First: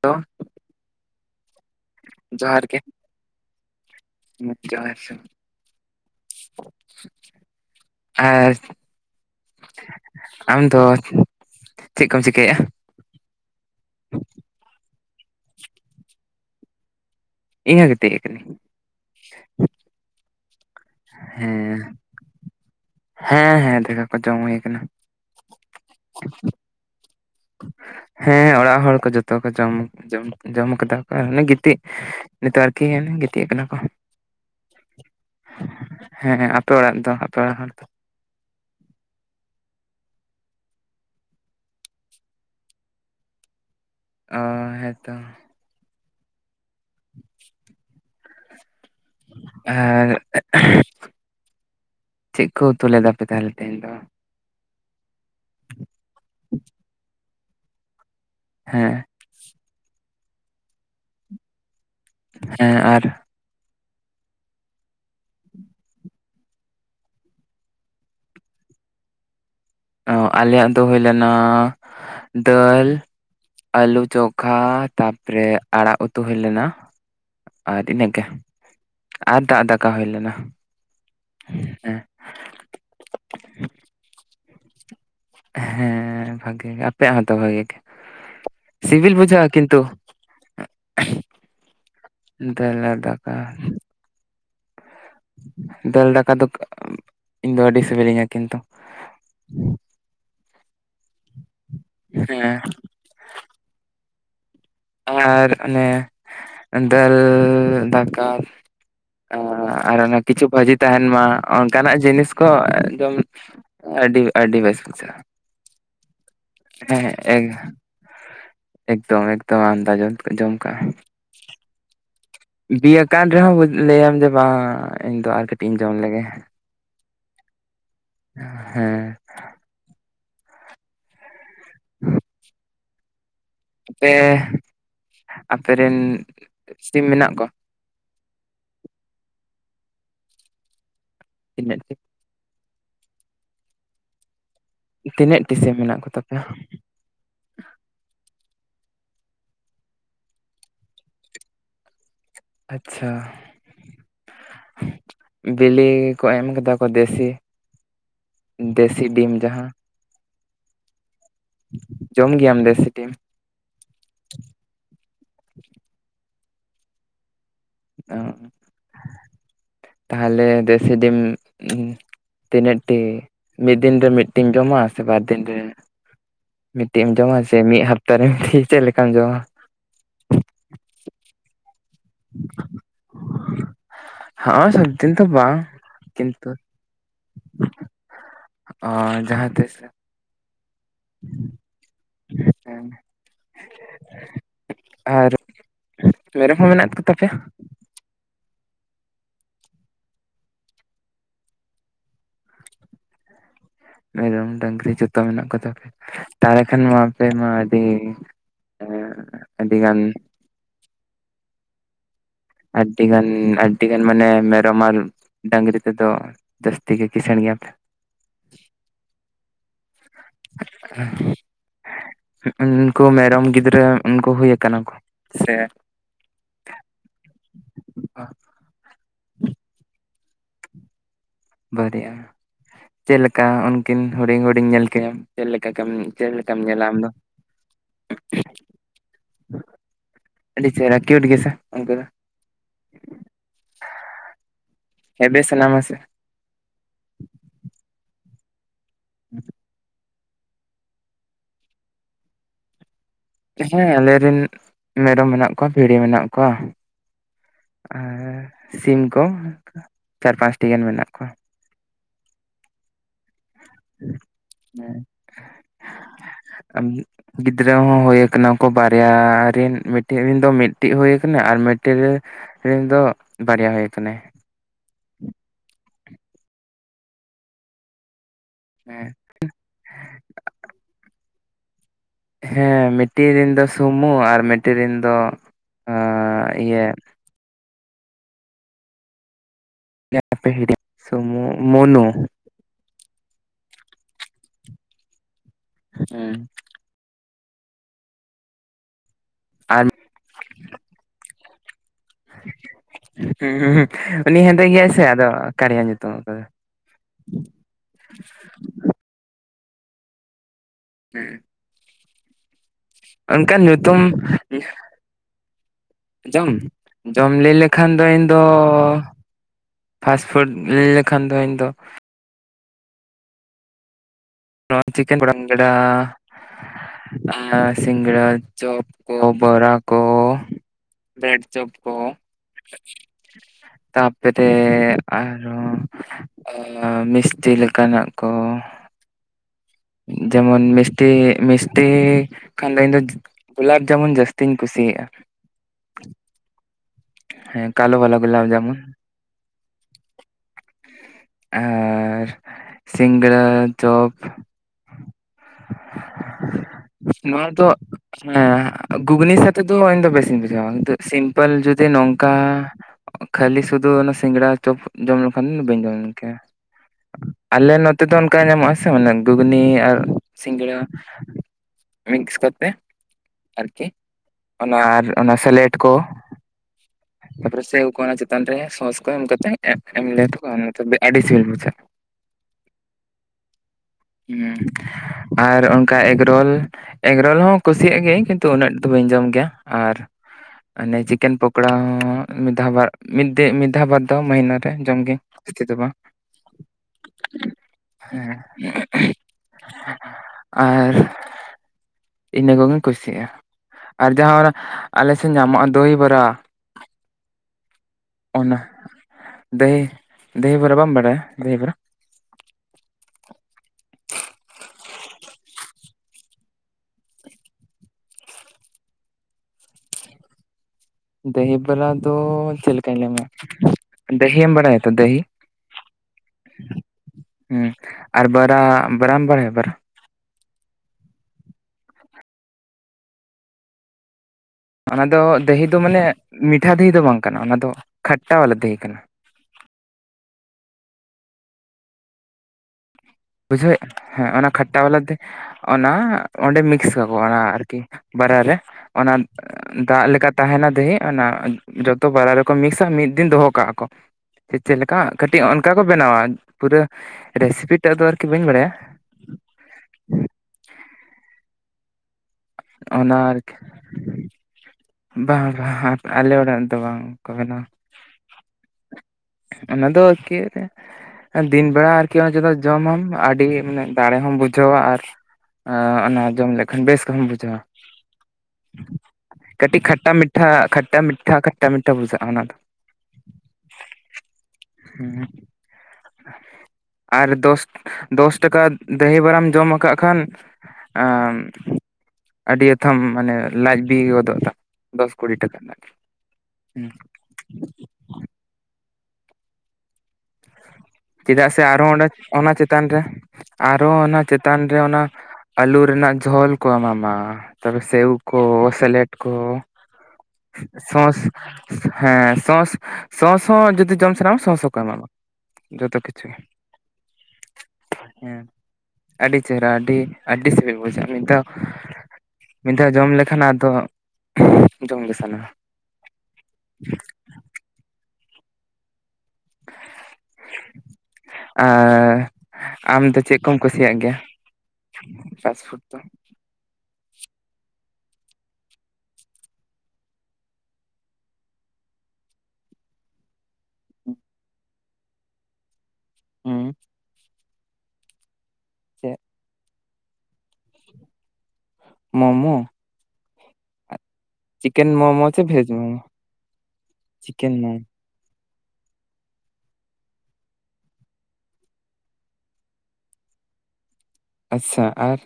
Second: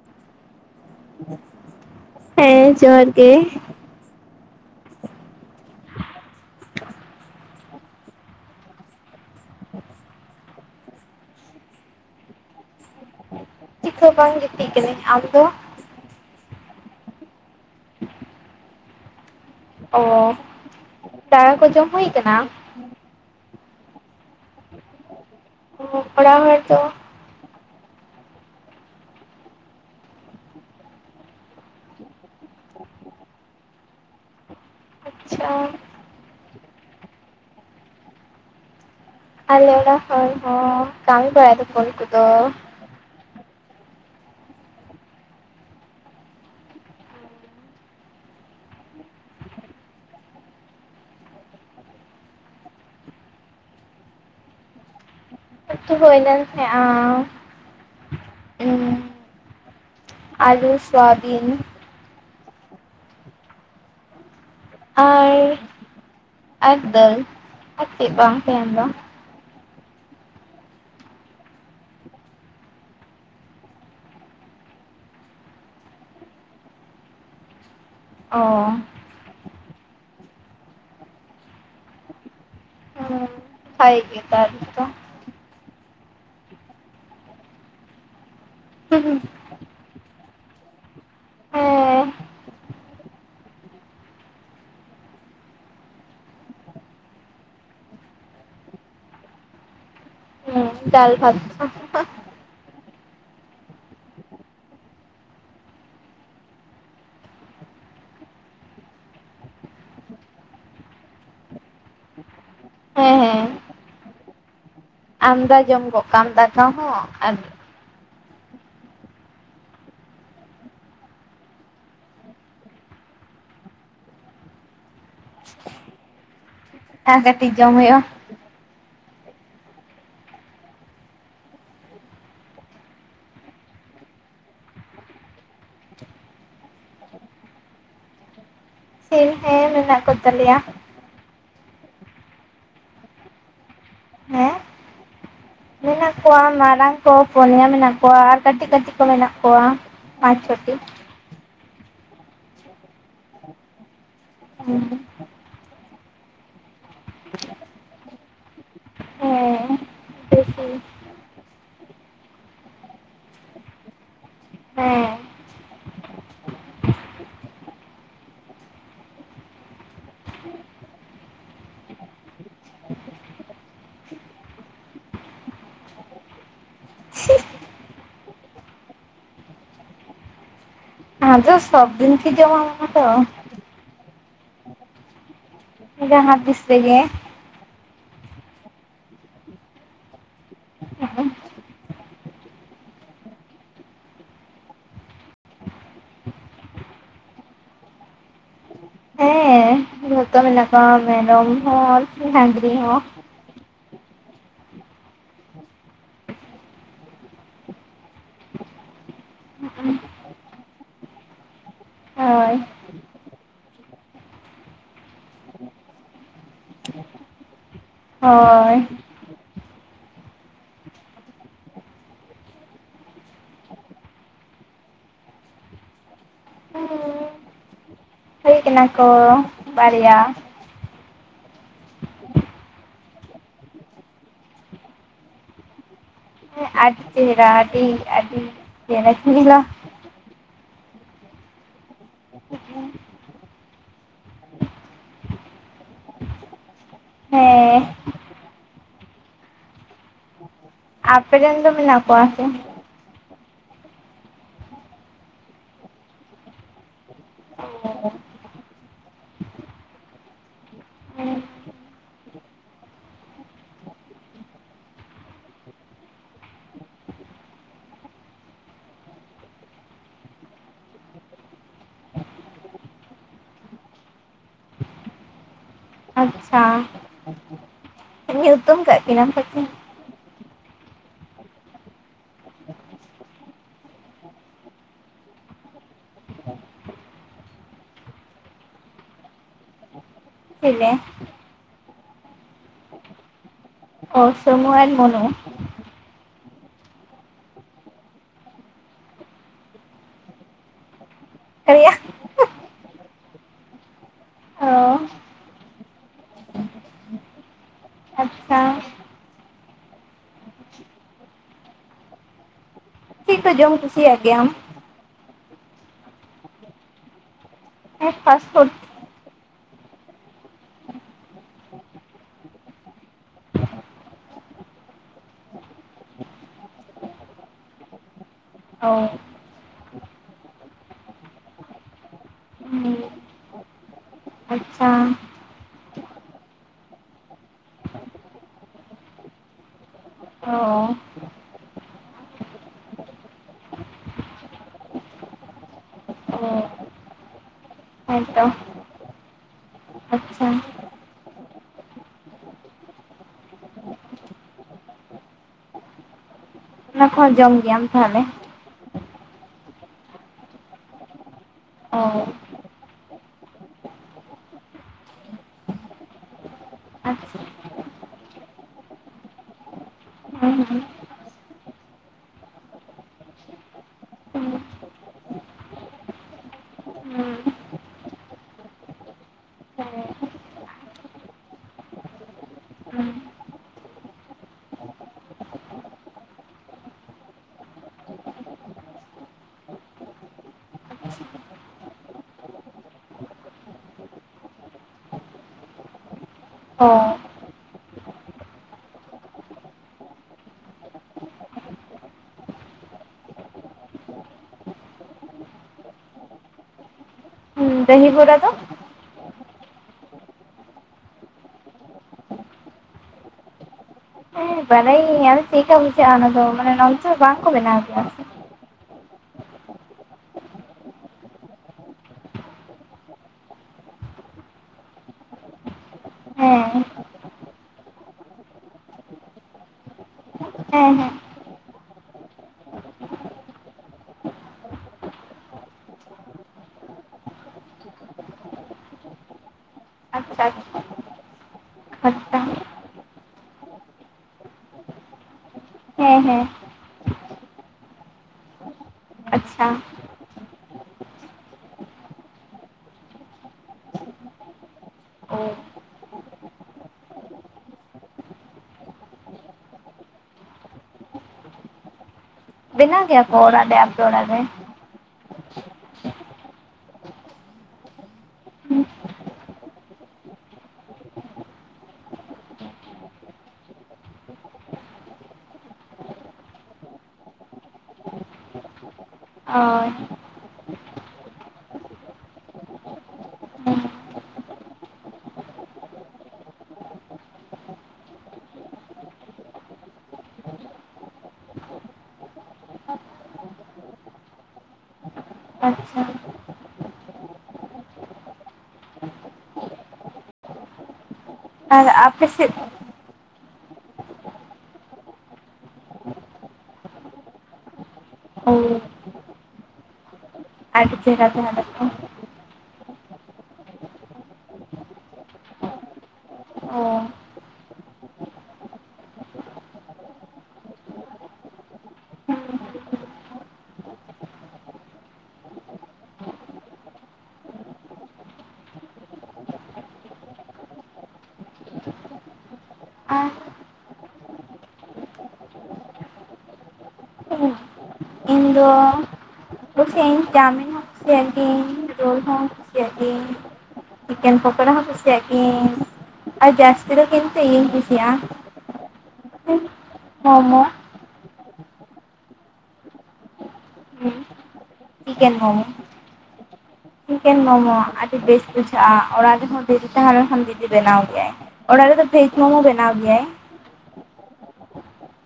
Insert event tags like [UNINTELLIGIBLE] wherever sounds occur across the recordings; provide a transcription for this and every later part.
Hello ᱦᱮᱸ, ᱡᱚᱦᱟᱨ ᱜᱮ᱾ [UNINTELLIGIBLE] [UNINTELLIGIBLE] ᱟᱢ ᱫᱚ ᱪᱮᱜ ᱠᱚᱢ ᱪᱤᱠᱟᱹᱭᱮᱜᱼᱟ? ᱪᱤᱛ ᱦᱚᱸ ᱵᱟᱝ ᱜᱤᱛᱤᱡ ᱠᱟᱹᱱᱟᱹᱧ᱾ ᱟᱢᱫᱚ? ᱤᱧᱦᱚᱸ ᱜᱤᱛᱤᱡ ᱟᱠᱟᱹᱱᱤᱧ᱾ ᱚ᱾ ᱫᱟᱠᱟ ᱠᱚ ᱦᱮᱸ, ᱡᱚᱢ ᱦᱩᱭ ᱠᱟᱱᱟ? ᱦᱮᱸ ᱦᱮᱸ ᱫᱟᱠᱟ ᱠᱚ ᱡᱚᱢ ᱦᱩᱭ ᱠᱟᱱᱟ᱾ ᱚᱲᱟᱣ ᱦᱚᱲ ᱫᱚᱼᱼ ᱦᱮᱸ ᱚᱲᱟᱜ ᱦᱚᱲ ᱠᱚ ᱡᱚᱛᱚ ᱠᱚ ᱡᱚᱢ ᱡᱚᱢ ᱠᱟᱫᱟ ᱠᱚ ᱟᱱᱮ ᱜᱤᱛᱤᱡᱼᱼ ᱱᱤᱛᱚᱜ ᱟᱨᱠᱤ ᱜᱤᱛᱤᱡ ᱠᱟᱱᱟ ᱠᱚ ᱟᱪᱪᱷᱟ ᱦᱮᱸ ᱟᱯᱮ ᱚᱲᱟᱜ ᱫᱚ ᱟᱯᱮ ᱚᱲᱟᱜ ᱦᱚᱲ ᱫᱚ? ᱟᱞᱮᱲᱟ ᱦᱳᱭ ᱦᱳ ᱠᱟᱹᱢᱤ ᱜ ᱫᱚ ᱵᱚᱞ ᱠᱚᱫᱚ ᱚ ᱦᱮᱸ ᱛᱚ ᱟᱨ [UNINTELLIGIBLE] ᱪᱮᱫ ᱠᱚ ᱩᱛᱩ ᱞᱮᱫᱟ ᱯᱮ ᱛᱟᱦᱞᱮ ᱛᱮᱦᱮᱧ ᱫᱚ? ᱩᱛᱩ ᱦᱳᱭᱱᱟ ᱛᱟᱦᱮᱸᱟᱼᱼ ᱦᱮᱸ ᱟᱞᱩ ᱥᱳᱣᱟᱵᱤᱱ ᱦᱮᱸ ᱟᱨ? ᱟᱨ ᱟᱨ ᱫᱟᱹᱞ ᱟᱨ ᱪᱮᱫ ᱵᱟᱝ ᱛᱮᱦᱮᱱ ᱫᱚ ᱚ ᱟᱞᱮᱭᱟᱜ ᱫᱚ ᱦᱩᱭ ᱞᱮᱱᱟ ᱫᱟᱹᱞᱼᱼ ᱟᱹᱞᱩ ᱪᱚᱠᱠᱷᱟ ᱛᱟᱯᱚᱨᱮ ᱟᱲᱟᱜ ᱩᱛᱩ ᱦᱳᱭ ᱞᱮᱱᱟ ᱟᱨ ᱤᱱᱟᱹᱜ᱾ ᱚᱻ ᱟᱨ ᱫᱟᱜᱽ ᱫᱟᱠᱟ ᱦᱳᱭ ᱞᱮᱱᱟ ᱦᱮᱸ᱾ ᱵᱷᱟᱭᱜᱮ ᱫᱟᱞᱮᱛᱚ [UNINTELLIGIBLE] ᱦᱮᱸ ᱵᱷᱟᱜᱮ ᱜᱮ ᱟᱯᱮᱭᱟᱜ ᱦᱚᱸᱛᱚ ᱵᱷᱟᱜᱮ ᱜᱮ ᱥᱤᱵᱤᱞ ᱵᱩᱡᱷᱟᱹᱜ ᱠᱤᱱᱛᱩ ᱦᱮᱸ [UNINTELLIGIBLE] ᱫᱟᱹᱞ ᱟᱨ ᱫᱟᱠᱟ ᱫᱟᱹᱞ ᱫᱟᱠᱟ ᱫᱚ ᱤᱧ ᱫᱚ ᱟᱹᱰᱤ ᱥᱮᱵᱮᱞᱤᱧᱟ ᱠᱤᱱᱛᱩ᱾ ᱦᱮᱸ [UNINTELLIGIBLE] ᱫᱟᱞ ᱵᱷᱟᱛ ᱦᱮᱸ ᱟᱨ ᱚᱱᱮ ᱫᱟᱹᱞ ᱫᱟᱠᱟ ᱟᱨ ᱚᱱᱟ ᱠᱤᱪᱷᱩ ᱵᱷᱟᱹᱡᱤ ᱛᱟᱦᱮᱱ ᱢᱟ ᱚᱱᱠᱟᱱᱟᱜ ᱡᱤᱱᱤᱥ ᱠᱚ ᱡᱚᱢ ᱦᱮᱸ ᱦᱮᱸ ᱟᱹᱰᱤ ᱟᱹᱰᱤ ᱵᱮᱥ ᱵᱩᱡᱷᱟᱹᱜ-ᱟ ᱟᱢᱫᱟ ᱡᱚᱢ ᱜᱚᱫ ᱠᱟᱜ ᱟᱢ ᱫᱟᱠᱟ ᱦᱚᱸ ᱟᱨ ᱮᱠ ᱮᱠᱫᱚᱢ ᱮᱠᱫᱚᱢ ᱟᱢᱫᱟ ᱡᱚᱢ ᱡᱚᱢ ᱠᱟᱜᱼᱟ᱾ ᱵᱤ ᱟᱠᱟᱱ ᱨᱮᱦᱚᱸ ᱞᱟᱹᱭᱟᱢ ᱡᱮ ᱵᱟᱝ ᱤᱧᱫᱚ ᱟᱨ ᱠᱟᱹᱴᱤᱡ ᱤᱧ ᱡᱚᱢ ᱞᱮᱜᱮ᱾ ᱟᱨ ᱠᱟᱹᱴᱤᱡ ᱡᱚᱢ ᱦᱩᱭᱩᱜᱼᱟ ᱦᱮᱸ [UNINTELLIGIBLE] ᱟᱯᱮ ᱟᱯᱮ ᱨᱮᱱ ᱥᱤᱢ ᱢᱮᱱᱟᱜ ᱠᱚᱣᱟ? ᱥᱤᱢ ᱦᱮᱸ [INAUDIBLE] ᱢᱮᱱᱟᱜ ᱠᱚ ᱛᱟᱞᱮᱭᱟ ᱛᱤᱱᱟᱹᱜ ᱦᱮᱸ ᱛᱤᱱᱟᱹᱜ ᱴᱤ ᱥᱤᱢ ᱢᱮᱱᱟᱜᱼᱟ ᱢᱮᱱᱟᱜ ᱠᱚᱣᱟ ᱢᱟᱨᱟᱝ ᱠᱚ ᱯᱳᱱᱭᱟ ᱢᱮᱱᱟᱜ ᱠᱚᱣᱟ ᱟᱨ ᱠᱟᱹᱴᱤᱡ ᱠᱟᱹᱴᱤᱡ ᱠᱚ ᱢᱮᱱᱟᱜ ᱠᱚᱣᱟ ᱯᱟᱸᱪ ᱪᱷᱚᱴᱤ ᱟᱪᱪᱷᱟ ᱵᱮᱞᱮ ᱠᱚ ᱮᱢ ᱠᱟᱫᱟ ᱠᱚ ᱫᱮᱥᱤ ᱫᱮᱥᱤ ᱰᱤᱢ ᱦᱮᱸ ᱡᱟᱦᱟᱸ ᱫᱮᱥᱤ ᱡᱚᱢ ᱜᱮᱭᱟᱢ ᱫᱮᱥᱤ ᱰᱤᱢ ᱦᱮᱸ ᱚ ᱛᱟᱦᱞᱮ ᱫᱮᱥᱤ ᱰᱤᱢ ᱛᱤᱱᱟᱹᱜ ᱴᱤ ᱢᱤᱫ ᱫᱤᱱ ᱨᱮ ᱢᱤᱴᱤᱱ ᱡᱚᱢᱟ ᱥᱮ ᱵᱟᱨ ᱫᱤᱱ ᱨᱮ ᱢᱤᱴᱤᱡ ᱮᱢ ᱡᱚᱢᱟ ᱥᱮ ᱢᱤ ᱦᱟᱯᱛᱟᱨᱮᱢ [UNINTELLIGIBLE] ᱪᱮᱫ ᱞᱮᱠᱟᱢ ᱡᱚᱢᱟ ᱟᱫᱚ ᱥᱚᱵᱫᱤᱱ ᱠᱤ ᱡᱚᱢᱟᱢ ᱚᱱᱟ ᱫᱚ ᱦᱚᱸ ᱥᱚᱵᱫᱤᱱ ᱛᱚ ᱵᱟᱝ ᱡᱟᱦᱟᱸ ᱠᱤᱱᱛᱩ ᱛᱤᱥ ᱨᱮᱜᱮ ᱚ ᱡᱟᱦᱟᱸ ᱛᱤᱥ ᱦᱮᱸ [INAUDIBLE] ᱟᱨ ᱢᱮᱨᱚᱢ ᱦᱚᱸ ᱢᱮᱱᱟᱜ ᱠᱚᱛᱟ ᱯᱮᱭᱟ ᱦᱮᱸ ᱡᱷᱚᱛᱚ ᱢᱮᱱᱟᱜ ᱠᱚᱣᱟ ᱢᱮᱨᱚᱢ ᱦᱚᱸ ᱰᱟᱺᱝᱨᱤ ᱦᱚᱸ ᱢᱮᱨᱚᱢ ᱰᱟᱺᱝᱨᱤ ᱡᱚᱛᱚ ᱢᱮᱱᱟᱜ ᱠᱚᱛᱟ ᱯᱮ ᱛᱟᱦᱚᱞᱮ ᱠᱷᱟᱱ ᱢᱟ ᱟᱯᱮ ᱢᱟ ᱟᱹᱰᱤ ᱮᱸᱻ ᱟᱹᱰᱤ ᱜᱟᱱ ᱦᱳᱭ ᱟᱹᱰᱤ ᱜᱟᱱ ᱟᱹᱰᱤ ᱜᱟᱱ ᱢᱟᱱᱮ ᱢᱮᱨᱚᱢ ᱟᱨ ᱰᱟᱝᱨᱤ ᱛᱮᱫᱚ ᱛᱟᱥᱛᱤᱜᱮ ᱠᱤᱥᱟᱹᱬ ᱜᱮᱭᱟ ᱯᱮ ᱦᱳᱭ [INAUDIBLE] ᱩᱱᱠᱩ ᱢᱮᱨᱚᱢ ᱜᱤᱫᱽᱨᱟᱹ ᱩᱱᱠᱩ ᱦᱩᱭ ᱠᱟᱱᱟ ᱠᱚ ᱥᱮ ᱦᱩᱭ ᱠᱟᱱᱟ ᱠᱚ ᱵᱟᱨᱭᱟ ᱵᱟᱨᱭᱟ ᱪᱮᱫ ᱞᱮᱠᱟ ᱩᱱᱠᱤᱱ ᱦᱤᱰᱤᱧ ᱦᱤᱰᱤᱧ ᱧᱮᱞ ᱠᱮᱭᱟᱢ ᱪᱮᱫ ᱞᱮᱠᱟ ᱠᱟᱹᱢᱤ ᱦᱮ ᱟᱹᱰᱤ ᱪᱮᱦᱨᱟ ᱟᱹᱰᱤ ᱟᱹᱰᱤ ᱪᱮᱲᱮ [UNINTELLIGIBLE] ᱥᱤᱵᱤᱞᱟ ᱟᱹᱰᱤ ᱪᱮᱦᱨᱟ ᱠᱤᱭᱩᱴ ᱜᱮ ᱥᱮ ᱚᱱᱠᱚ ᱜᱮ ᱦᱮ ᱵᱮ ᱥᱟᱱᱟ ᱢᱟ ᱥᱮ ᱦᱮᱸ [INAUDIBLE] ᱟᱯᱮ ᱨᱮᱱ ᱫᱚ ᱢᱮᱱᱟᱜ ᱠᱚᱣᱟ ᱥᱮ? ᱦᱮᱸ ᱟᱞᱮ ᱨᱮᱱ ᱢᱮᱨᱚᱢ ᱢᱮᱱᱟᱜ ᱠᱚᱣᱟ ᱵᱷᱤᱲᱤ ᱢᱮᱱᱟᱜ ᱠᱚᱣᱟ ᱟᱨ ᱥᱤᱢ ᱠᱚ ᱪᱟᱨ ᱯᱟᱸᱪᱴᱤ ᱜᱟᱱ ᱢᱮᱱᱟᱜ ᱠᱚᱣᱟ ᱦᱮ ᱜᱤᱫᱽᱨᱟᱹ ᱦᱚᱸ ᱦᱳᱭ ᱠᱟᱱᱟᱠᱚ ᱵᱟᱨᱭᱟ ᱨᱮᱱ ᱢᱤᱫᱴᱮᱱ ᱨᱤᱱ ᱫᱚ ᱢᱤᱫᱴᱤᱡ ᱦᱳᱭ ᱠᱟᱱᱟ ᱟᱨ ᱢᱤᱫᱴᱮ ᱨᱮ ᱨᱤᱱ ᱫᱚ ᱵᱟᱨᱭᱟ ᱦᱳᱭ ᱠᱟᱱᱟᱭ ᱟᱪᱪᱷᱟ ᱧᱩᱛᱩᱢ ᱠᱟᱜ ᱠᱤᱱᱟᱢ ᱥᱮᱪᱮᱫ ᱦᱮᱸ ᱢᱤᱫᱴᱤ ᱨᱤᱱ ᱫᱚ ᱥᱩᱢᱩ ᱟᱨ ᱢᱤᱫᱴᱤ ᱨᱮᱱ ᱫᱚ ᱤᱭᱟᱹ [UNINTELLIGIBLE] ᱪᱤᱞᱮ? ᱥᱢ ᱡᱩ ᱢᱩᱱᱩ ᱚ ᱥᱚᱢᱩ ᱟᱨ ᱢᱚᱱᱩ ᱦᱩᱸ ᱟᱨ ᱠᱟᱭᱟ ᱦᱩᱸ ᱦᱩᱸ ᱩᱱᱤ ᱦᱮᱸᱫᱮ ᱜᱮᱭᱟᱭ ᱚ ᱥᱮ ᱟᱫᱚ ᱠᱟᱨᱭᱟ ᱧᱩᱛᱩᱢ ᱠᱟᱫᱟ [INAUDIBLE] ᱟᱪᱪᱷᱟ ᱦᱩᱸ ᱪᱮᱫ ᱠᱚ ᱚᱱᱠᱟᱱ ᱡᱚᱢ ᱧᱩᱛᱩᱢ ᱠᱩᱥᱤᱭᱟᱜ ᱜᱮᱭᱟᱢ? ᱡᱚᱢ ᱡᱚᱢ ᱞᱟᱹᱭ ᱞᱮᱠᱷᱟᱱ ᱫᱚ ᱦᱮᱸ ᱤᱧᱫᱚ ᱯᱷᱟᱥᱴ ᱯᱷᱩᱰ ᱯᱷᱟᱥᱯᱷᱩᱰ ᱞᱟᱹᱭ ᱞᱮᱠᱷᱟᱱ ᱫᱚ ᱤᱧ ᱫᱚ ᱱᱚᱣᱟ ᱪᱤᱠᱮᱱ [UNINTELLIGIBLE] ᱵᱟᱲᱟ ᱟᱨ ᱥᱤᱸᱜᱟᱹᱲᱟ ᱪᱚᱯ ᱚ ᱠᱚ ᱵᱚᱨᱟ ᱠᱚ ᱵᱨᱮᱰ ᱪᱚᱯ ᱠᱚ ᱦᱩᱸ ᱛᱟᱯ ᱯᱮᱨᱮ ᱟᱪᱪᱷᱟ ᱟᱨᱦᱚᱸ ᱟᱻ ᱢᱤᱥᱴᱤ ᱞᱮᱠᱟᱱᱟᱜ ᱠᱚ ᱡᱮᱢᱚᱱ ᱚ ᱢᱤᱥᱴᱤ ᱢᱤᱥᱴᱤ ᱠᱷᱟᱱ ᱫᱚ ᱤᱧ ᱫᱚ ᱜᱩᱞᱟᱵᱽ ᱡᱟᱢᱩᱱ ᱡᱟᱹᱥᱛᱤᱧ ᱠᱩᱥᱤᱭᱟᱜ-ᱟ᱾ ᱚ ᱦᱮᱸ ᱠᱟᱞᱳ ᱵᱟᱞᱟ ᱜᱳᱞᱟᱵ ᱦᱮᱸᱛᱚ ᱡᱟᱢᱩᱱ ᱟᱪᱪᱷᱟ ᱟᱨ ᱥᱤᱸᱜᱟᱹᱲᱟ ᱪᱚᱯ ᱚᱱᱟ ᱠᱚᱦᱚᱸ ᱱᱚᱣᱟ ᱡᱚᱢ ᱫᱚ ᱜᱮᱭᱟᱢ ᱛᱟᱦᱚᱞᱮ ᱦᱮᱸ ᱜᱷᱩᱜᱽᱱᱤ ᱥᱟᱛᱮᱜ ᱫᱚ ᱤᱧ ᱫᱚ ᱵᱮᱥᱤᱧ ᱵᱩᱡᱷᱟᱹᱣᱟ ᱱᱤᱛᱚᱜ ᱥᱤᱢᱯᱟᱹᱞ ᱡᱩᱫᱤ ᱚ ᱱᱚᱝᱠᱟ ᱠᱷᱟᱹᱞᱤ ᱥᱩᱫᱷᱩ ᱚᱱᱟ ᱥᱤᱸᱜᱲᱟ ᱪᱚᱯ ᱡᱚᱢ ᱞᱮᱠᱷᱟᱱ ᱫᱚ ᱵᱟᱹᱧ ᱡᱚᱢ ᱠᱮᱭᱟ ᱟᱪᱪᱷᱟ ᱟᱞᱮ ᱱᱚᱛᱮ ᱫᱚ ᱚᱱᱠᱟ ᱧᱟᱢᱚᱜ ᱟᱥᱮ ᱢᱟᱱᱮ ᱜᱷᱩᱜᱽᱱᱤ ᱟᱨ ᱦᱩᱸ ᱦᱩᱸ ᱥᱤᱸᱜᱲᱟ ᱢᱤᱠᱥ ᱠᱟᱛᱮ ᱟᱨᱠᱤ ᱦᱩᱸ ᱚᱱᱟ ᱟᱨ ᱚᱱᱟ ᱥᱮᱞᱮᱴ ᱠᱚ ᱦᱩᱸ ᱛᱟᱨᱯᱚᱨᱮ ᱥᱮᱣ ᱠᱚ ᱚᱱᱟ ᱪᱮᱛᱟᱱ ᱨᱮ ᱥᱚᱸᱥ ᱠᱚ ᱮᱢ ᱠᱟᱛᱮ ᱮᱢ ᱦᱩᱸ ᱮᱢᱞᱮᱴ ᱠᱚ ᱱᱮᱛᱟᱨ ᱫᱚ ᱟᱹᱰᱤ ᱥᱤᱵᱤᱞ ᱵᱩᱡᱷᱟᱹᱜᱼᱟ ᱦᱩᱸ ᱦᱩᱸ ᱟᱨ ᱚᱱᱠᱟ ᱮᱜᱽᱨᱳᱞ ᱮᱜᱽᱨᱳᱞ ᱦᱚᱸ ᱠᱩᱥᱤᱭᱟᱜ ᱜᱮᱭᱟᱧ ᱠᱤᱱᱛᱩ ᱩᱱᱟᱹᱜ ᱫᱚ ᱵᱟᱹᱧ ᱡᱚᱢ ᱜᱮᱭᱟ᱾ ᱟᱨ ᱟᱱᱮ ᱪᱤᱠᱮᱱ ᱯᱚᱠᱚᱲᱟ ᱦᱚᱸ ᱢᱤᱫ ᱫᱷᱟ ᱵᱟᱨ ᱢᱤᱫ ᱫᱤ ᱢᱤᱫ ᱫᱷᱟᱣ ᱵᱟᱨ ᱫᱷᱟᱣ ᱢᱟᱹᱦᱱᱟᱹ ᱨᱮ ᱡᱚᱢᱜᱤᱧ᱾ [UNINTELLIGIBLE] ᱫᱟ ᱵᱟᱝ ᱚᱻ᱾ ᱦᱮᱸ᱾ [UNINTELLIGIBLE] ᱟᱨᱻ᱾ ᱤᱱᱟᱹ ᱠᱚᱜᱮᱧ ᱠᱩᱥᱤᱭᱟᱜᱼᱟ᱾ ᱟᱨ ᱡᱟᱦᱟᱸ ᱟᱞᱮᱥᱮᱱ ᱧᱟᱢᱚᱜᱼᱟ ᱫᱳᱭ ᱵᱚᱨᱟ᱾ ᱫᱟᱹᱦᱤ ᱵᱷᱳᱨᱟ ᱫᱚ ᱫᱟᱹᱦᱮ ᱫᱟᱹᱦᱮ ᱵᱷᱚᱨᱟ ᱵᱟᱢ ᱵᱟᱰᱟᱭᱟ? ᱫᱟᱹᱦᱮ ᱵᱷᱚᱨᱟ᱾ ᱦᱮᱸ ᱵᱟᱰᱟᱭᱟᱹᱧ ᱟᱫᱚ ᱪᱮᱫᱠᱟ ᱵᱩᱡᱷᱟᱹᱜᱼᱟ ᱚᱱᱟᱫᱚ ᱢᱟᱱᱮ ᱱᱚᱱᱛᱮ ᱵᱟᱝᱠᱚ ᱵᱮᱱᱟᱣ ᱜᱮᱭᱟ᱾ ᱫᱟᱹᱦᱤ ᱵᱮᱨᱟ [UNINTELLIGIBLE] ᱫᱚ ᱪᱮᱫ ᱞᱮᱠᱟᱧ ᱞᱮᱭᱟ ᱢᱟ᱾ ᱫᱟᱹᱦᱤ ᱮᱢ ᱵᱟᱨᱟᱭᱟ ᱛᱚ ᱫᱟᱹᱦᱤ᱾ ᱦᱮᱸ ᱦᱮᱸ ᱟᱨ ᱵᱟᱨᱟ ᱵᱨᱟᱢ ᱵᱟᱲᱟᱭ ᱵᱨᱟ᱾ ᱦᱮᱸ ᱦᱮᱸ᱾ ᱚᱱᱟ ᱫᱚ ᱫᱟᱹᱦᱤ ᱫᱚ ᱢᱟᱱᱮ ᱢᱤᱴᱷᱟ ᱫᱟᱹᱦᱤ ᱫᱚ ᱵᱟᱝ ᱠᱟᱱᱟ᱾ ᱚᱱᱟ ᱫᱚ ᱠᱷᱟᱴᱴᱟ ᱵᱟᱞᱟ ᱫᱟᱹᱦᱤ ᱠᱟᱱᱟ᱾ ᱟᱪᱪᱷᱟ ᱟᱪᱪᱷᱟ᱾ ᱠᱷᱟᱴᱴᱟ [INAUDIBLE] ᱵᱩᱡᱷᱟᱹᱣᱮᱫ ᱦᱮᱸ ᱚᱱᱟ ᱠᱷᱟᱴᱴᱟ ᱵᱟᱞᱟ ᱚᱱᱟ ᱦᱮᱸ ᱦᱮᱸ ᱚᱸᱰᱮ ᱢᱤᱠᱥ ᱚᱱᱟ [INAUDIBLE] ᱟᱨᱠᱤ ᱵᱟᱨᱟ ᱨᱮ᱾ ᱚᱱᱟ ᱟᱪᱪᱷᱟ ᱫᱟᱜ ᱞᱮᱠᱟ ᱛᱟᱦᱮᱱᱟ ᱫᱟᱹᱦᱤ ᱚᱱᱟ ᱡᱚᱛᱚ ᱵᱟᱨᱟ ᱨᱮᱠᱚ ᱢᱤᱠᱥᱥᱟ ᱢᱤᱫ ᱫᱤᱱ ᱫᱚᱦᱚ ᱠᱟᱜᱼᱟ ᱠᱚ᱾ ᱥᱮ ᱪᱮᱫ ᱞᱮᱠᱟ ᱠᱟᱹᱴᱤᱡ ᱚ ᱚᱱᱠᱟ ᱠᱚ ᱵᱮᱱᱟᱣᱟ, ᱯᱩᱨᱟᱹ ᱨᱮᱥᱤᱯᱤ ᱴᱟᱜ ᱫᱚ ᱟᱨᱠᱤ ᱵᱟᱹᱧ ᱵᱟᱲᱟᱭᱟ᱾ ᱵᱮᱱᱟᱣ ᱜᱮᱭᱟ ᱠᱚ ᱚᱲᱟᱜ ᱨᱮ, ᱟᱯᱮ ᱚᱲᱟᱜ ᱨᱮ? ᱵᱟᱸᱦ ᱵᱟᱸᱦ ᱟᱞᱮ ᱚᱲᱟᱜ ᱨᱮ ᱫᱚ ᱵᱟᱝ ᱠᱚ ᱵᱮᱱᱟᱣᱟ᱾ ᱚᱱᱟ ᱫᱚ ᱨᱮ [INAUDIBLE] ᱫᱤᱱ ᱵᱮᱲᱟ ᱟᱨᱠᱤ ᱚᱱᱟ ᱡᱚᱛᱚ ᱡᱚᱢᱟᱢ ᱟᱹᱰᱤ ᱢᱟᱱᱮ ᱫᱟᱲᱮ ᱦᱚᱢ ᱵᱩᱡᱷᱟᱹᱣᱟ ᱟᱨ ᱟᱸ ᱚᱱᱟ ᱡᱚᱢ ᱞᱮᱜᱠᱷᱟᱱ ᱵᱮᱥ ᱜᱮᱦᱚᱢ ᱵᱩᱡᱷᱟᱹᱣᱟ᱾ ᱠᱟᱹᱴᱤᱡ ᱦᱳᱭ ᱠᱷᱟᱴᱴᱟ ᱢᱤᱴᱴᱷᱟ, ᱠᱷᱟᱴᱴᱟ ᱢᱤᱴᱴᱷᱟ ᱠᱷᱟᱴᱴᱟ ᱢᱤᱴᱴᱷᱟ ᱵᱩᱡᱟᱹᱜᱼᱟ ᱚᱱᱟ ᱫᱚ᱾ ᱦᱮᱸ᱾ ᱟᱨ ᱫᱚᱥ-ᱫᱚᱥ ᱴᱟᱠᱟ ᱫᱟᱹᱦᱤ ᱵᱟᱲᱟᱢ ᱡᱚᱢ ᱟᱠᱟᱫ ᱠᱷᱟᱱ ᱟᱸ ᱟᱹᱰᱤ ᱟᱛᱷᱟᱢ ᱢᱟᱱᱮ ᱞᱟᱡ ᱵᱤ ᱜᱚᱫᱚᱜ᱾ ᱫᱟᱜ ᱫᱚᱥ ᱠᱩᱲᱤ ᱴᱟᱠᱟ ᱨᱮᱱᱟᱜ᱾ ᱟᱪᱪᱷᱟ ᱦᱮᱸ᱾ ᱪᱮᱫᱟᱜ ᱥᱮ ᱟᱨᱚ ᱟᱨ ᱚᱸᱱᱮ ᱟᱯᱮ ᱚᱱᱟ ᱥᱮᱫ ᱪᱮᱛᱟᱱ ᱨᱮ ᱟᱨ ᱦᱚ ᱚᱱᱟ ᱪᱮᱛᱟᱱ ᱨᱮ ᱚᱱᱟ ᱟᱹᱞᱩ ᱨᱮᱱᱟᱜ ᱡᱷᱚᱞ ᱠᱚ ᱮᱢᱟᱢᱟ᱾ ᱛᱚᱵᱮ ᱥᱮᱣ ᱠᱚ ᱚ ᱥᱮᱞᱮᱰ ᱠᱚ᱾ ᱟᱹᱰᱤ ᱥᱚᱸᱥ ᱪᱮᱦᱨᱟ ᱛᱟᱦᱚᱞᱮ ᱛᱚ ᱦᱮᱸ ᱥᱚᱥ ᱥᱚᱥ ᱦᱚᱸ ᱡᱩᱫᱤ ᱡᱚᱢ ᱥᱟᱱᱟᱢ ᱥᱚᱥ ᱦᱚᱸᱠᱚ ᱮᱢᱟᱢᱟ᱾ ᱡᱚᱛᱚ ᱠᱤᱪᱩ, ᱚ ᱦᱮᱸ᱾ ᱟᱹᱰᱤ ᱪᱮᱦᱮᱨᱟ ᱟᱹᱰᱤ-ᱟᱹᱰᱤ ᱥᱤᱵᱤᱞ ᱵᱩᱡᱷᱟᱜᱼᱟ ᱢᱤᱫ ᱫᱷᱟᱣ ᱢᱤᱫ ᱫᱷᱟᱣ ᱡᱚᱢ ᱞᱮᱠᱷᱟᱱ ᱟᱫᱚ, ᱡᱚᱢ ᱜᱮ ᱥᱟᱱᱟᱣᱟ᱾ [UNINTELLIGIBLE] [UNINTELLIGIBLE] ᱟᱨ ᱟᱢ ᱫᱚ ᱟᱨ ᱪᱮᱫ ᱠᱚᱢ ᱠᱩᱥᱤᱭᱟᱜ ᱜᱮᱭᱟ? ᱯᱟᱥᱯᱷᱩᱰ ᱫᱚ᱾ ᱦ [INAUDIBLE] ᱤᱧ ᱫᱚᱻ᱾ ᱠᱩᱥᱤᱭᱟᱜ ᱟᱹᱧ ᱪᱟᱣᱢᱤᱱ ᱦᱚᱸ ᱠᱩᱥᱤᱭᱟᱜ ᱜᱤᱭᱟᱹᱧ, ᱨᱳᱞ ᱦᱚᱸ ᱠᱩᱥᱤᱭᱟᱜ ᱜᱤᱭᱟᱹᱧ᱾ ᱪᱤᱠᱮᱱ ᱯᱚᱠᱚᱲᱟ ᱦᱚᱸ ᱠᱩᱥᱤᱭᱟᱜ ᱠᱤᱱ᱾ ᱟᱨ ᱦᱩᱸ ᱡᱟᱹᱥᱛᱤ ᱫᱚ ᱠᱤᱱᱛᱩ ᱤᱭᱟᱹᱧ ᱠᱩᱥᱤᱭᱟᱜᱼᱟ ᱪᱮᱫ? ᱢᱳᱢᱳ᱾ ᱢᱳᱢᱳ᱾ ᱪᱤᱠᱮᱱ ᱢᱳᱢᱳ ᱪᱮ ᱵᱷᱮᱡᱽ ᱢᱳᱢᱳ? ᱪᱤᱠᱮᱱ ᱢᱳᱢᱳ ᱟᱹᱰᱤ ᱵᱮᱥ ᱵᱩᱡᱷᱟᱹᱜᱼᱟ᱾ ᱚᱲᱟᱜ ᱨᱮᱦᱚᱸ ᱫᱮᱫᱤ ᱛᱟᱦᱮᱸ ᱞᱮᱱᱠᱷᱟᱱ ᱫᱤᱫᱤ ᱵᱮᱱᱟᱣ ᱜᱮᱭᱟᱭ᱾ ᱚᱲᱟᱜ ᱨᱮᱫᱚ ᱯᱷᱮᱡᱽ ᱢᱳᱢᱳ ᱵᱮᱱᱟᱣ ᱜᱮᱭᱟᱭ᱾ ᱟᱥᱥᱟ ᱟᱨ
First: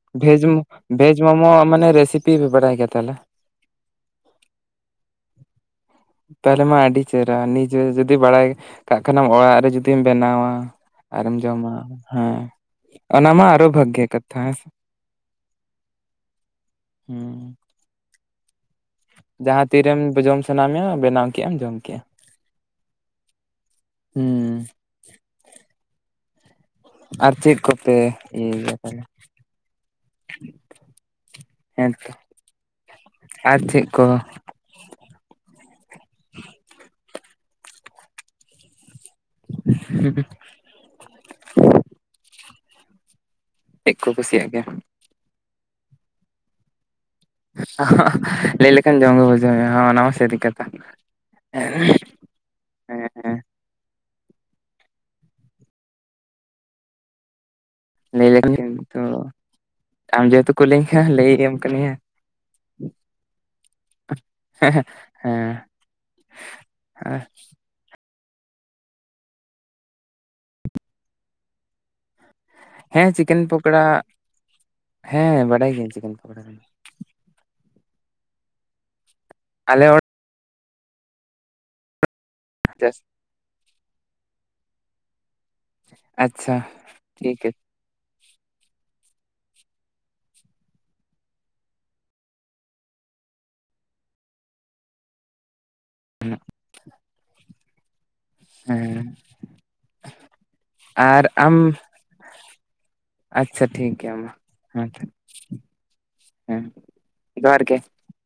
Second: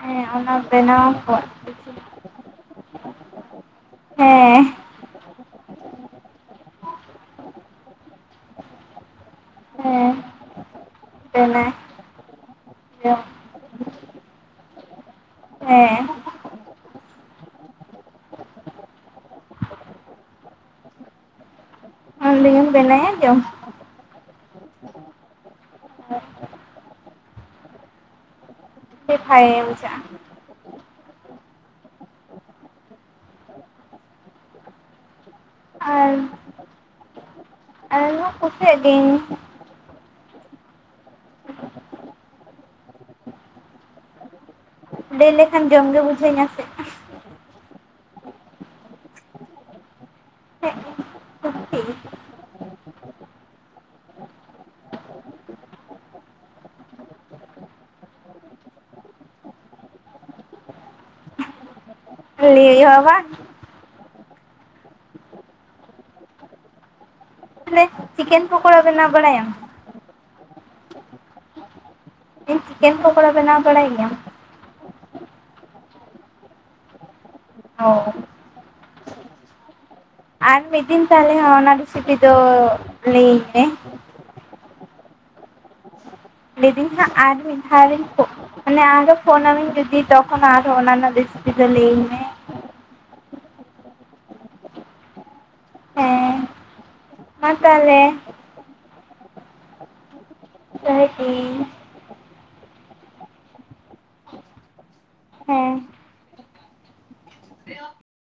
ᱦᱮᱸ ᱵᱷᱮᱡᱽ ᱚᱱᱟ ᱢᱳ ᱵᱮᱱᱟᱣ ᱷᱮᱡᱽ ᱠᱚᱜ ᱢᱳᱢᱳ ᱢᱟᱱᱮ ᱨᱮᱥᱤᱯᱤ ᱯᱮ ᱵᱟᱰᱟᱭ ᱜᱮᱭᱟ ᱛᱟᱦᱚᱞᱮ᱾ ᱦᱮᱸ᱾ ᱛᱟᱦᱚᱞᱮ ᱢᱟ ᱟᱹᱰᱤ ᱪᱮᱦᱮᱨᱟ ᱱᱤᱡᱮ ᱜᱮ ᱡᱩᱫᱤ ᱵᱟᱲᱟᱭ ᱠᱟᱜ ᱠᱷᱟᱱᱮᱢ ᱚᱲᱟᱜ ᱨᱮ ᱡᱩᱫᱤᱢ ᱦᱮᱸ ᱵᱮᱱᱟᱣᱟ ᱟᱨᱮᱢ ᱡᱚᱢᱟ, ᱵᱮᱱᱟᱣ ᱦᱮᱸ᱾ ᱡᱚᱢ ᱚᱱᱟ ᱢᱟ ᱟᱨᱦᱚᱸ ᱵᱷᱟᱜᱮ ᱠᱟᱛᱷᱟ ᱦᱮᱸᱥᱮ, ᱦᱮᱸ ᱦᱩᱸ᱾ ᱡᱟᱦᱟᱸ ᱛᱤᱨᱮᱢ ᱵᱚ-ᱡᱚᱢ ᱥᱟᱱᱟ ᱢᱮᱭᱟ ᱵᱮᱱᱟᱣ ᱠᱮᱼᱟᱢ ᱡᱚᱢ ᱠᱮᱼᱟ᱾ ᱤᱧᱤᱧ ᱵᱮᱱᱟᱭᱟ ᱡᱚᱢ ᱦᱩᱸ᱾ [INAUDIBLE] ᱟᱨ ᱪᱮᱫ ᱠᱚᱯᱮ ᱤᱭᱟᱹᱭ ᱭᱟ? [UNINTELLIGIBLE] ᱠᱩᱡᱷᱟᱜᱼᱟ᱾ ᱦᱮᱸᱛᱚ ᱟᱨ ᱪᱮᱜ ᱠᱚ? ᱟᱨ [UNINTELLIGIBLE] [INAUDIBLE] ᱛᱮᱜ ᱠᱚ ᱠᱩᱥᱤᱭᱟᱜ ᱜᱮᱭᱟ ᱞᱟᱹᱭ ᱞᱮᱠᱷᱟᱱ ᱡᱚᱢᱜᱮ ᱵᱩᱡᱷᱟᱹᱣ ᱤᱧᱟᱹ ᱥᱮ᱾ ᱞᱟᱹᱭ ᱞᱮᱠᱷᱟᱱ ᱡᱚᱢ ᱜᱮ ᱵᱩᱡᱷᱟᱹᱣ ᱢᱮ ᱦᱚ ᱚᱱᱟ ᱢᱟ ᱥᱟᱹᱨᱤ ᱠᱟᱛᱷᱟ᱾ ᱦᱮᱸ ᱞᱟᱹᱭ ᱞᱮᱠᱷᱟᱱ ᱜᱮᱢ ᱱᱤᱛᱚᱜ ᱟᱢ ᱡᱮᱦᱮᱛᱩ ᱠᱩ ᱞᱟᱹᱭ ᱟᱠᱟᱫ ᱢᱮᱭᱟ ᱞᱟᱹᱭᱟᱢ ᱠᱟᱹᱱᱟᱹᱧ ᱦᱟᱸᱜ᱾ ᱞᱟᱹᱭ ᱦᱩᱭᱩᱜ-ᱟ ᱵᱟᱝ, ᱦᱮᱸ ᱦᱮᱸ ᱦᱮᱸ [UNINTELLIGIBLE] ᱪᱤᱠᱮᱱ ᱯᱟᱠᱚᱲᱟ ᱵᱮᱱᱟᱣ ᱵᱟᱲᱟᱭᱟᱢ? ᱦᱮᱸ ᱯᱚᱠᱳᱲᱟ ᱪᱤᱠᱮᱱ ᱵᱮᱱᱟᱣ ᱯᱚᱠᱚᱲᱟ, ᱵᱟᱲᱟᱭ ᱜᱮᱭᱟᱢ ᱦᱮᱸ ᱵᱟᱰᱟᱭ ᱜᱤᱭᱟᱹᱧ ᱪᱤᱠᱮᱱ ᱯᱚᱠᱚᱲᱟ ᱦᱚᱸ᱾ ᱟᱞᱮ ᱚ ᱟᱨ ᱢᱤᱜ ᱫᱤᱱ ᱛᱟᱦᱚᱞᱮ ᱚᱱᱟ ᱨᱮᱥᱤᱯᱤ ᱫᱚ ᱡᱟᱥ ᱞᱟᱹᱭᱟᱹᱧ ᱢᱮ᱾ ᱟᱪᱪᱷᱟ᱾ ᱞᱟᱹᱭ ᱫᱤᱧ ᱦᱟᱸᱜ ᱟᱨ ᱴᱷᱤᱠ ᱢᱤᱜ ᱟᱨ ᱤᱧ ᱯᱷᱳ ᱢᱟᱱᱮ ᱟᱨᱦᱚᱸ ᱯᱷᱳᱱᱟᱢᱤᱧ ᱡᱩᱫᱤ ᱛᱚᱠᱷᱚᱱ ᱟᱨᱦᱚᱸ ᱚᱱᱟ ᱨᱮᱱᱟᱜ ᱨᱮᱥᱤᱯᱤ ᱫᱚ ᱞᱟᱹᱭᱤᱧ ᱢᱮ᱾ ᱦᱮᱸ [INAUDIBLE] ᱢᱟ ᱛᱟᱦᱚᱞᱮ᱾ ᱦᱮᱸ, ᱫᱚᱦᱚᱭ ᱟᱨ ᱟᱢ ᱫᱟᱹᱧ ᱟᱪᱪᱷᱟ ᱴᱷᱤᱠ ᱜᱮᱭᱟ ᱢᱟ ᱦᱮᱸ ᱛᱚ ᱦᱮᱸ ᱦᱮᱸ ᱡᱚᱦᱟᱨ ᱜᱮ᱾